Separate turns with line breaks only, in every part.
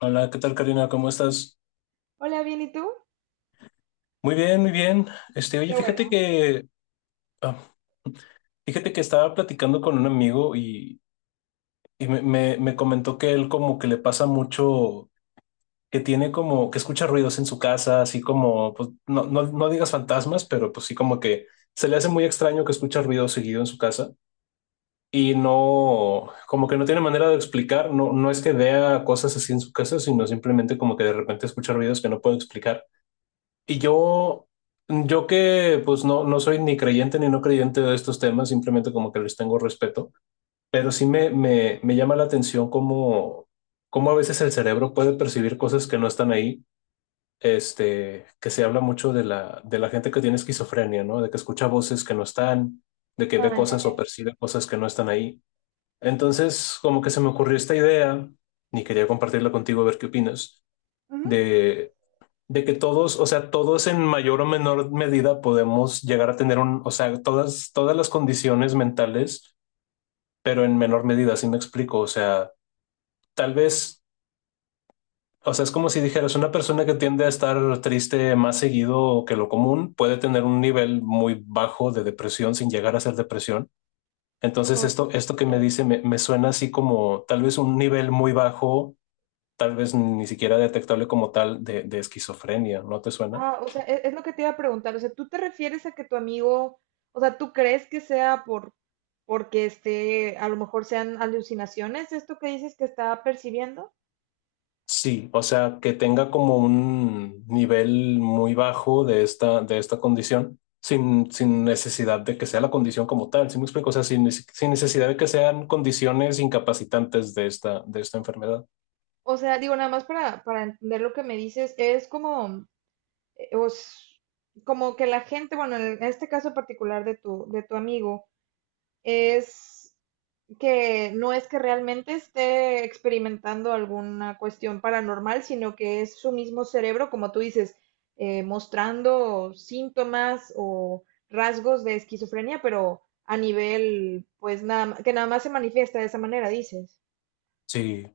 Hola, ¿qué tal, Karina? ¿Cómo estás?
Hola, bien, ¿y tú?
Muy bien, muy bien. Oye,
Qué bueno.
ah, fíjate que estaba platicando con un amigo y, me comentó que él como que le pasa mucho, que tiene como, que escucha ruidos en su casa, así como, pues, no, no, no digas fantasmas, pero pues sí como que se le hace muy extraño que escucha ruido seguido en su casa y no, como que no tiene manera de explicar, no, no es que vea cosas así en su casa, sino simplemente como que de repente escucha ruidos que no puede explicar. Y yo, yo que pues no, no soy ni creyente ni no creyente de estos temas, simplemente como que les tengo respeto, pero sí me llama la atención cómo a veces el cerebro puede percibir cosas que no están ahí. Que se habla mucho de de la gente que tiene esquizofrenia, ¿no? De que escucha voces que no están, de que ve
Ah, ya,
cosas o
ya.
percibe cosas que no están ahí. Entonces, como que se me ocurrió esta idea, y quería compartirla contigo a ver qué opinas,
Ujú.
de de que todos, o sea, todos en mayor o menor medida podemos llegar a tener un, o sea, todas las condiciones mentales, pero en menor medida, si me explico, o sea, tal vez, o sea, es como si dijeras, una persona que tiende a estar triste más seguido que lo común puede tener un nivel muy bajo de depresión sin llegar a ser depresión. Entonces,
Ok.
esto que me dice me suena así como tal vez un nivel muy bajo, tal vez ni siquiera detectable como tal de esquizofrenia, ¿no te suena?
Ah, o sea, es lo que te iba a preguntar. O sea, ¿tú te refieres a que tu amigo? O sea, ¿tú crees que sea porque a lo mejor sean alucinaciones esto que dices que está percibiendo?
Sí, o sea, que tenga como un nivel muy bajo de de esta condición, sin necesidad de que sea la condición como tal, ¿sí me explico? O sea, sin necesidad de que sean condiciones incapacitantes de de esta enfermedad.
O sea, digo, nada más para entender lo que me dices, es como, eh, os- como que la gente, bueno, en este caso particular de tu amigo, es que no es que realmente esté experimentando alguna cuestión paranormal, sino que es su mismo cerebro, como tú dices, mostrando síntomas o rasgos de esquizofrenia, pero a nivel, pues nada, que nada más se manifiesta de esa manera, dices.
Sí.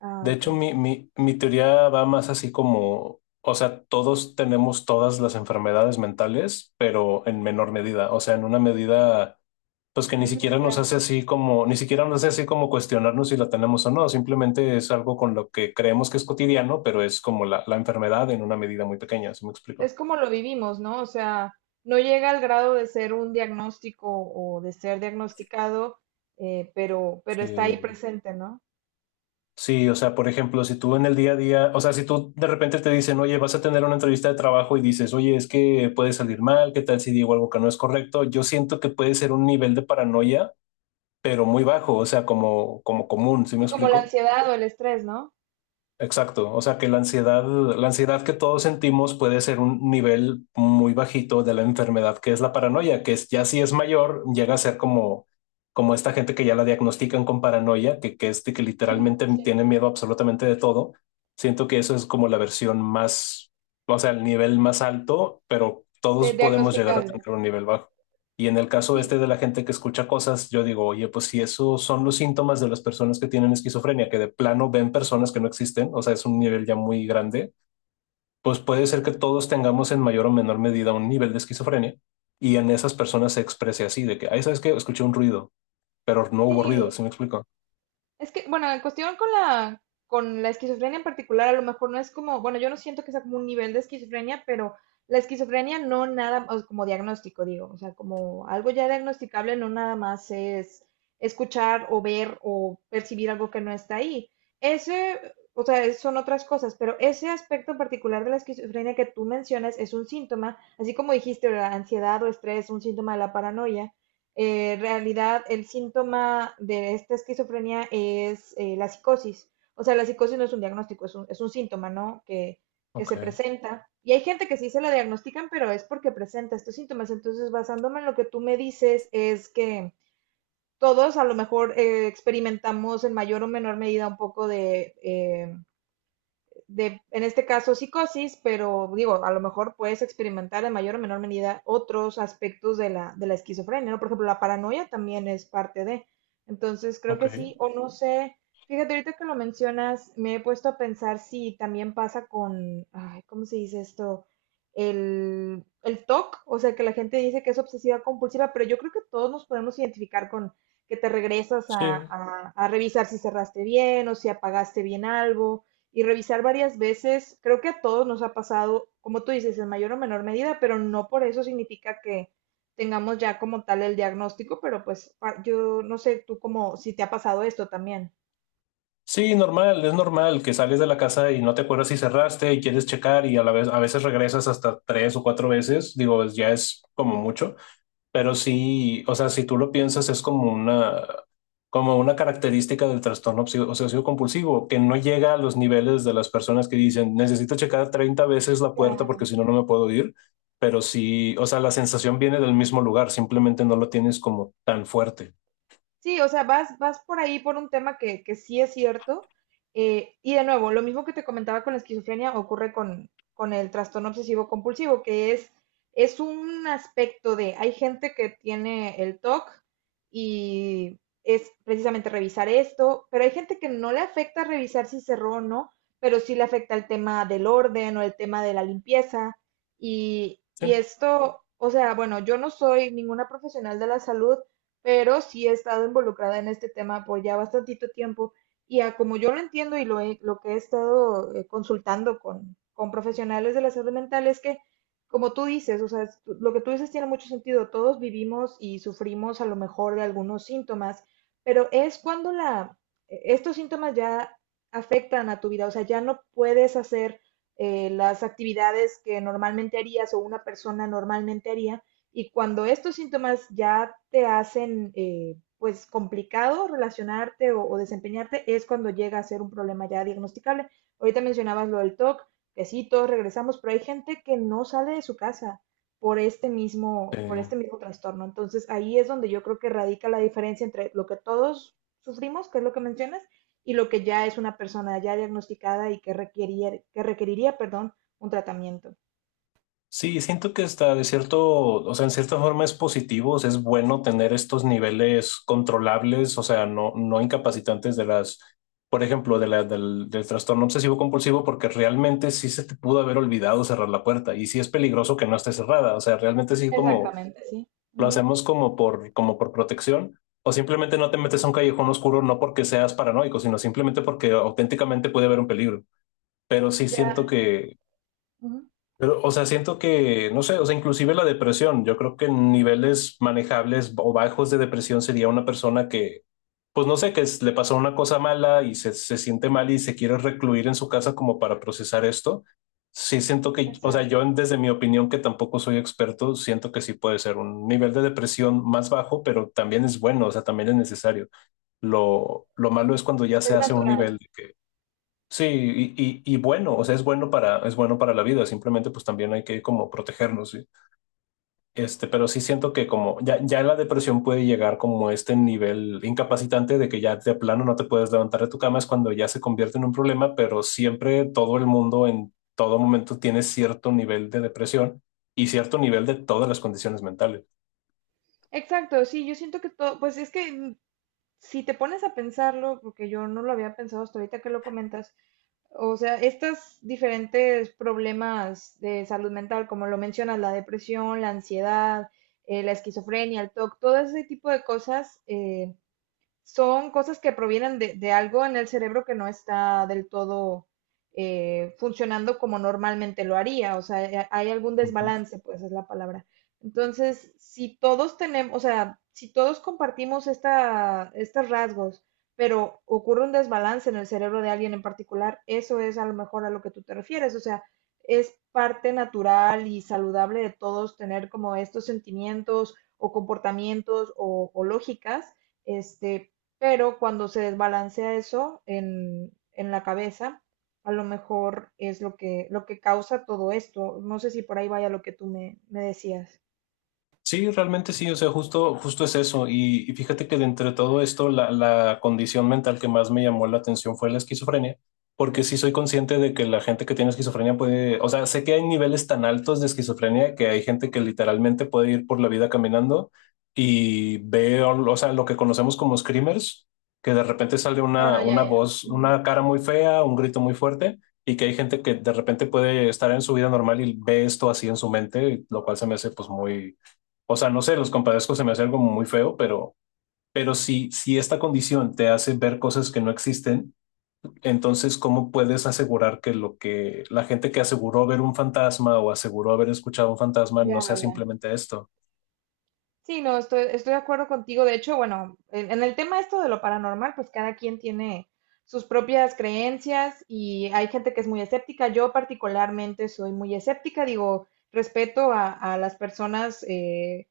Ah,
De
ok.
hecho, mi teoría va más así como, o sea, todos tenemos todas las enfermedades mentales, pero en menor medida, o sea, en una medida, pues que ni siquiera
Ujú,
nos
ya.
hace así como, ni siquiera nos hace así como cuestionarnos si la tenemos o no, simplemente es algo con lo que creemos que es cotidiano, pero es como la enfermedad en una medida muy pequeña, ¿se me explico?
Es como lo vivimos, ¿no? O sea, no llega al grado de ser un diagnóstico o de ser diagnosticado, pero está ahí
Sí.
presente, ¿no?
Sí, o sea, por ejemplo, si tú en el día a día, o sea, si tú de repente te dicen, oye, vas a tener una entrevista de trabajo y dices, oye, es que puede salir mal, ¿qué tal si digo algo que no es correcto? Yo siento que puede ser un nivel de paranoia, pero muy bajo, o sea, como, como común, ¿sí me
Sí, como la
explico?
ansiedad o el estrés, ¿no?
Exacto, o sea que la ansiedad que todos sentimos puede ser un nivel muy bajito de la enfermedad que es la paranoia, que es, ya si es mayor llega a ser como, como esta gente que ya la diagnostican con paranoia, es, de que
Ujú,
literalmente
sí.
tiene miedo absolutamente de todo. Siento que eso es como la versión más, o sea, el nivel más alto, pero todos podemos llegar a
Diagnosticable.
tener un nivel bajo. Y en el caso este
Sí,
de la gente que escucha cosas, yo digo, oye, pues si esos son los síntomas de las personas que tienen esquizofrenia, que de plano ven personas que no existen, o sea, es un nivel ya muy grande, pues puede ser que todos tengamos en mayor o menor medida un nivel de esquizofrenia y en esas personas se exprese así, de que, ay, ¿sabes qué? Escuché un ruido, pero no hubo ruido,
sí,
¿sí me explico?
es que, bueno, en cuestión con la esquizofrenia en particular, a lo mejor no es como, bueno, yo no siento que sea como un nivel de esquizofrenia, pero la esquizofrenia no nada, o como diagnóstico, digo, o sea, como algo ya diagnosticable, no nada más es escuchar o ver o percibir algo que no está ahí. Ese, o sea, son otras cosas, pero ese aspecto en particular de la esquizofrenia que tú mencionas es un síntoma, así como dijiste, la ansiedad o estrés, un síntoma de la paranoia. Realidad el síntoma de esta esquizofrenia es la psicosis. O sea, la psicosis no es un diagnóstico, es un, síntoma, ¿no? Que
Ok,
se presenta. Y hay gente que sí se la diagnostican, pero es porque presenta estos síntomas. Entonces, basándome en lo que tú me dices, es que todos a lo mejor experimentamos en mayor o menor medida un poco de, en este caso, psicosis, pero digo, a lo mejor puedes experimentar en mayor o menor medida otros aspectos de la esquizofrenia, ¿no? Por ejemplo, la paranoia también es parte de. Entonces, creo
ok,
que sí, o no sé, fíjate, ahorita que lo mencionas, me he puesto a pensar si también pasa con, ay, ¿cómo se dice esto? El TOC, o C, o sea, que la gente dice que es obsesiva compulsiva, pero yo creo que todos nos podemos identificar con que te regresas
sí.
a revisar si cerraste bien o si apagaste bien algo y revisar varias veces, creo que a todos nos ha pasado, como tú dices, en mayor o menor medida, pero no por eso significa que tengamos ya como tal el diagnóstico, pero pues yo no sé tú como si te ha pasado esto también.
Sí, normal, es normal que sales de la casa y no te acuerdas si cerraste y quieres checar y a la vez a veces regresas hasta tres o cuatro veces, digo, ya es como mucho. Pero sí, o sea, si tú lo piensas, es como una característica del obsesivo-compulsivo, que no llega a los niveles de las personas que dicen, necesito checar 30 veces la puerta porque si no, no me puedo ir. Pero sí, o sea, la sensación viene del mismo lugar, simplemente no lo tienes como tan fuerte.
Sí, o sea, vas por ahí por un tema que sí es cierto. Y de nuevo, lo mismo que te comentaba con la esquizofrenia ocurre con, el trastorno obsesivo compulsivo, que es un aspecto de, hay gente que tiene el TOC y es precisamente revisar esto, pero hay gente que no le afecta revisar si cerró o no, pero sí le afecta el tema del orden o el tema de la limpieza. Y,
Sí.
y esto, o sea, bueno, yo no soy ninguna profesional de la salud, pero sí he estado involucrada en este tema por ya bastantito tiempo y a como yo lo entiendo y lo, lo que he estado consultando con profesionales de la salud mental es que, como tú dices, o sea, lo que tú dices tiene mucho sentido, todos vivimos y sufrimos a lo mejor de algunos síntomas, pero es cuando la, estos síntomas ya afectan a tu vida, o sea, ya no puedes hacer las actividades que normalmente harías o una persona normalmente haría y cuando estos síntomas ya te hacen pues complicado relacionarte o desempeñarte, es cuando llega a ser un problema ya diagnosticable. Ahorita mencionabas lo del TOC, que sí, todos regresamos, pero hay gente que no sale de su casa
Sí.
por este mismo trastorno. Entonces ahí es donde yo creo que radica la diferencia entre lo que todos sufrimos, que es lo que mencionas, y lo que ya es una persona ya diagnosticada y que requeriría perdón, un tratamiento.
Sí, siento que está de cierto, o sea, en cierta forma es positivo, o sea, es bueno tener estos niveles controlables, o sea, no, no incapacitantes de las, por ejemplo, de del trastorno obsesivo compulsivo, porque realmente sí se te pudo haber olvidado cerrar la puerta y sí es peligroso que no esté cerrada, o sea, realmente sí como
Exactamente, sí. Uh
lo
-huh.
hacemos como por, como por protección, o simplemente no te metes a un callejón oscuro, no porque seas paranoico, sino simplemente porque auténticamente puede haber un peligro. Pero sí siento
Ya,
que,
uh -huh.
pero, o sea, siento que, no sé, o sea, inclusive la depresión, yo creo que en niveles manejables o bajos de depresión sería una persona que, pues no sé, le pasó una cosa mala y se siente mal y se quiere recluir en su casa como para procesar esto. Sí siento que, o sea,
Exacto,
desde mi opinión, que tampoco soy experto, siento que sí puede ser un nivel de depresión más bajo, pero también es bueno, o sea, también es necesario. Lo malo es cuando ya se
es
hace un nivel.
natural.
Sí, y bueno, o sea, es bueno para la vida, simplemente pues también hay que como protegernos, ¿sí? Pero sí siento que como ya la depresión puede llegar como a este nivel incapacitante de que ya de plano no te puedes levantar de tu cama, es cuando ya se convierte en un problema, pero siempre todo el mundo en todo momento tiene cierto nivel de depresión y cierto nivel de todas las condiciones mentales.
Exacto, sí, yo siento que todo, pues es que si te pones a pensarlo, porque yo no lo había pensado hasta ahorita que lo comentas, o sea, estos diferentes problemas de salud mental, como lo mencionas, la depresión, la ansiedad, la esquizofrenia, el TOC, todo ese tipo de cosas, son cosas que provienen de algo en el cerebro que no está del todo funcionando como normalmente lo haría. O sea, hay algún
Ujú.
desbalance, pues es la palabra. Entonces, si todos tenemos, o sea, si todos compartimos estos rasgos, pero ocurre un desbalance en el cerebro de alguien en particular, eso es a lo mejor a lo que tú te refieres. O sea, es parte natural y saludable de todos tener como estos sentimientos o comportamientos o lógicas, este, pero cuando se desbalancea eso en, la cabeza, a lo mejor es lo que causa todo esto. No sé si por ahí vaya lo que tú me decías.
Sí, realmente sí, o sea, justo es eso. Y fíjate que de entre todo esto, la condición mental que más me llamó la atención fue la esquizofrenia, porque sí soy consciente de que la gente que tiene esquizofrenia puede, o sea, sé que hay niveles tan altos de esquizofrenia que hay gente que literalmente puede ir por la vida caminando y ve, o sea, lo que conocemos como screamers, que de repente sale
Ah, ya,
una
ya.
voz,
Ujú.
una cara muy fea, un grito muy fuerte, y que hay gente que de repente puede estar en su vida normal y ve esto así en su mente, lo cual se me hace pues muy, o sea, no sé, los compadezco, se me hace algo muy feo, pero si, si esta condición te hace ver cosas que no existen, entonces, ¿cómo puedes asegurar que lo que la gente que aseguró ver un fantasma o aseguró haber escuchado un fantasma no
Ya,
sea
ya.
simplemente esto?
Sí, no, estoy de acuerdo contigo. De hecho, bueno, en, el tema esto de lo paranormal, pues cada quien tiene sus propias creencias y hay gente que es muy escéptica. Yo particularmente soy muy escéptica, digo, respeto a las personas,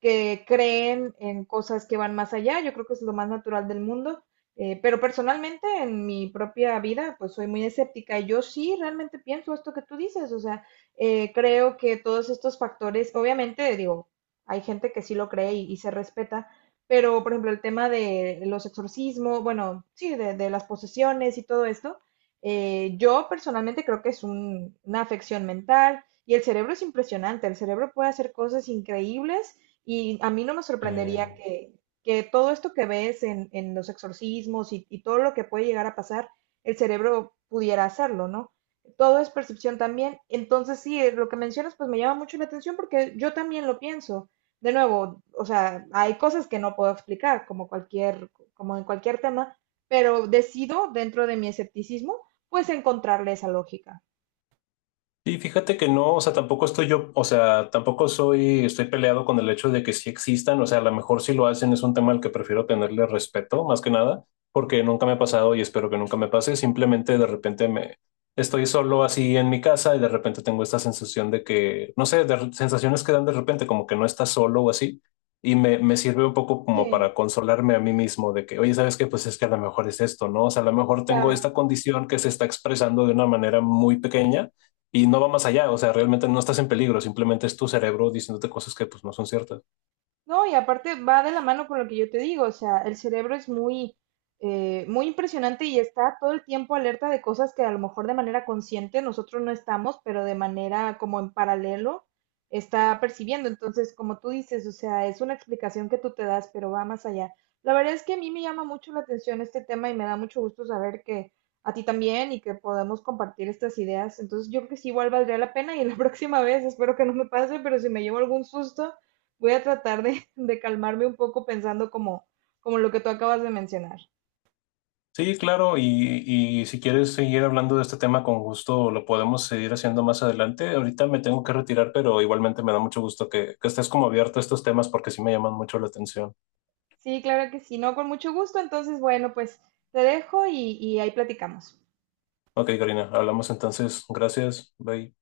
que creen en cosas que van más allá. Yo creo que es lo más natural del mundo. Pero personalmente en mi propia vida, pues soy muy escéptica. Y yo sí realmente pienso esto que tú dices. O sea, creo que todos estos factores, obviamente, digo, hay gente que sí lo cree y se respeta. Pero, por ejemplo, el tema de los exorcismos, bueno, sí, de las posesiones y todo esto, yo personalmente creo que es una afección mental y el cerebro es impresionante. El cerebro puede hacer cosas increíbles y a mí no me sorprendería
Eh,
que, todo esto que ves en, los exorcismos y todo lo que puede llegar a pasar, el cerebro pudiera hacerlo, ¿no? Todo es percepción también. Entonces, sí, lo que mencionas, pues me llama mucho la atención porque yo también lo pienso. De nuevo, o sea, hay cosas que no puedo explicar, como cualquier, como en cualquier tema, pero decido, dentro de mi escepticismo, pues encontrarle esa lógica.
Y fíjate que no, o sea, tampoco estoy yo, o sea, tampoco soy, estoy peleado con el hecho de que sí existan, o sea, a lo mejor si lo hacen es un tema al que prefiero tenerle respeto, más que nada, porque nunca me ha pasado y espero que nunca me pase, simplemente de repente me estoy solo así en mi casa y de repente tengo esta sensación de que, no sé, sensaciones que dan de repente como que no estás solo o así, y me sirve un poco como
Sí,
para consolarme a mí mismo de que, oye, ¿sabes qué? Pues es que a lo mejor es esto, ¿no? O sea, a lo mejor tengo
claro.
esta condición que se está expresando de una manera muy pequeña y no va más allá, o sea, realmente no estás en peligro, simplemente es tu cerebro diciéndote cosas que pues no son ciertas.
No, y aparte va de la mano con lo que yo te digo, o sea, el cerebro es muy, muy impresionante y está todo el tiempo alerta de cosas que a lo mejor de manera consciente nosotros no estamos, pero de manera como en paralelo está percibiendo. Entonces, como tú dices, o sea, es una explicación que tú te das, pero va más allá. La verdad es que a mí me llama mucho la atención este tema y me da mucho gusto saber que a ti también y que podemos compartir estas ideas. Entonces, yo creo que sí igual valdría la pena y la próxima vez espero que no me pase, pero si me llevo algún susto voy a tratar de, de calmarme un poco pensando como, como lo que tú acabas de mencionar.
Sí, claro, y si quieres seguir hablando de este tema con gusto, lo podemos seguir haciendo más adelante. Ahorita me tengo que retirar, pero igualmente me da mucho gusto que estés como abierto a estos temas porque sí me llaman mucho la atención.
Sí, claro que sí, no, con mucho gusto. Entonces, bueno, pues te dejo y ahí platicamos.
Ok, Karina, hablamos entonces. Gracias, bye.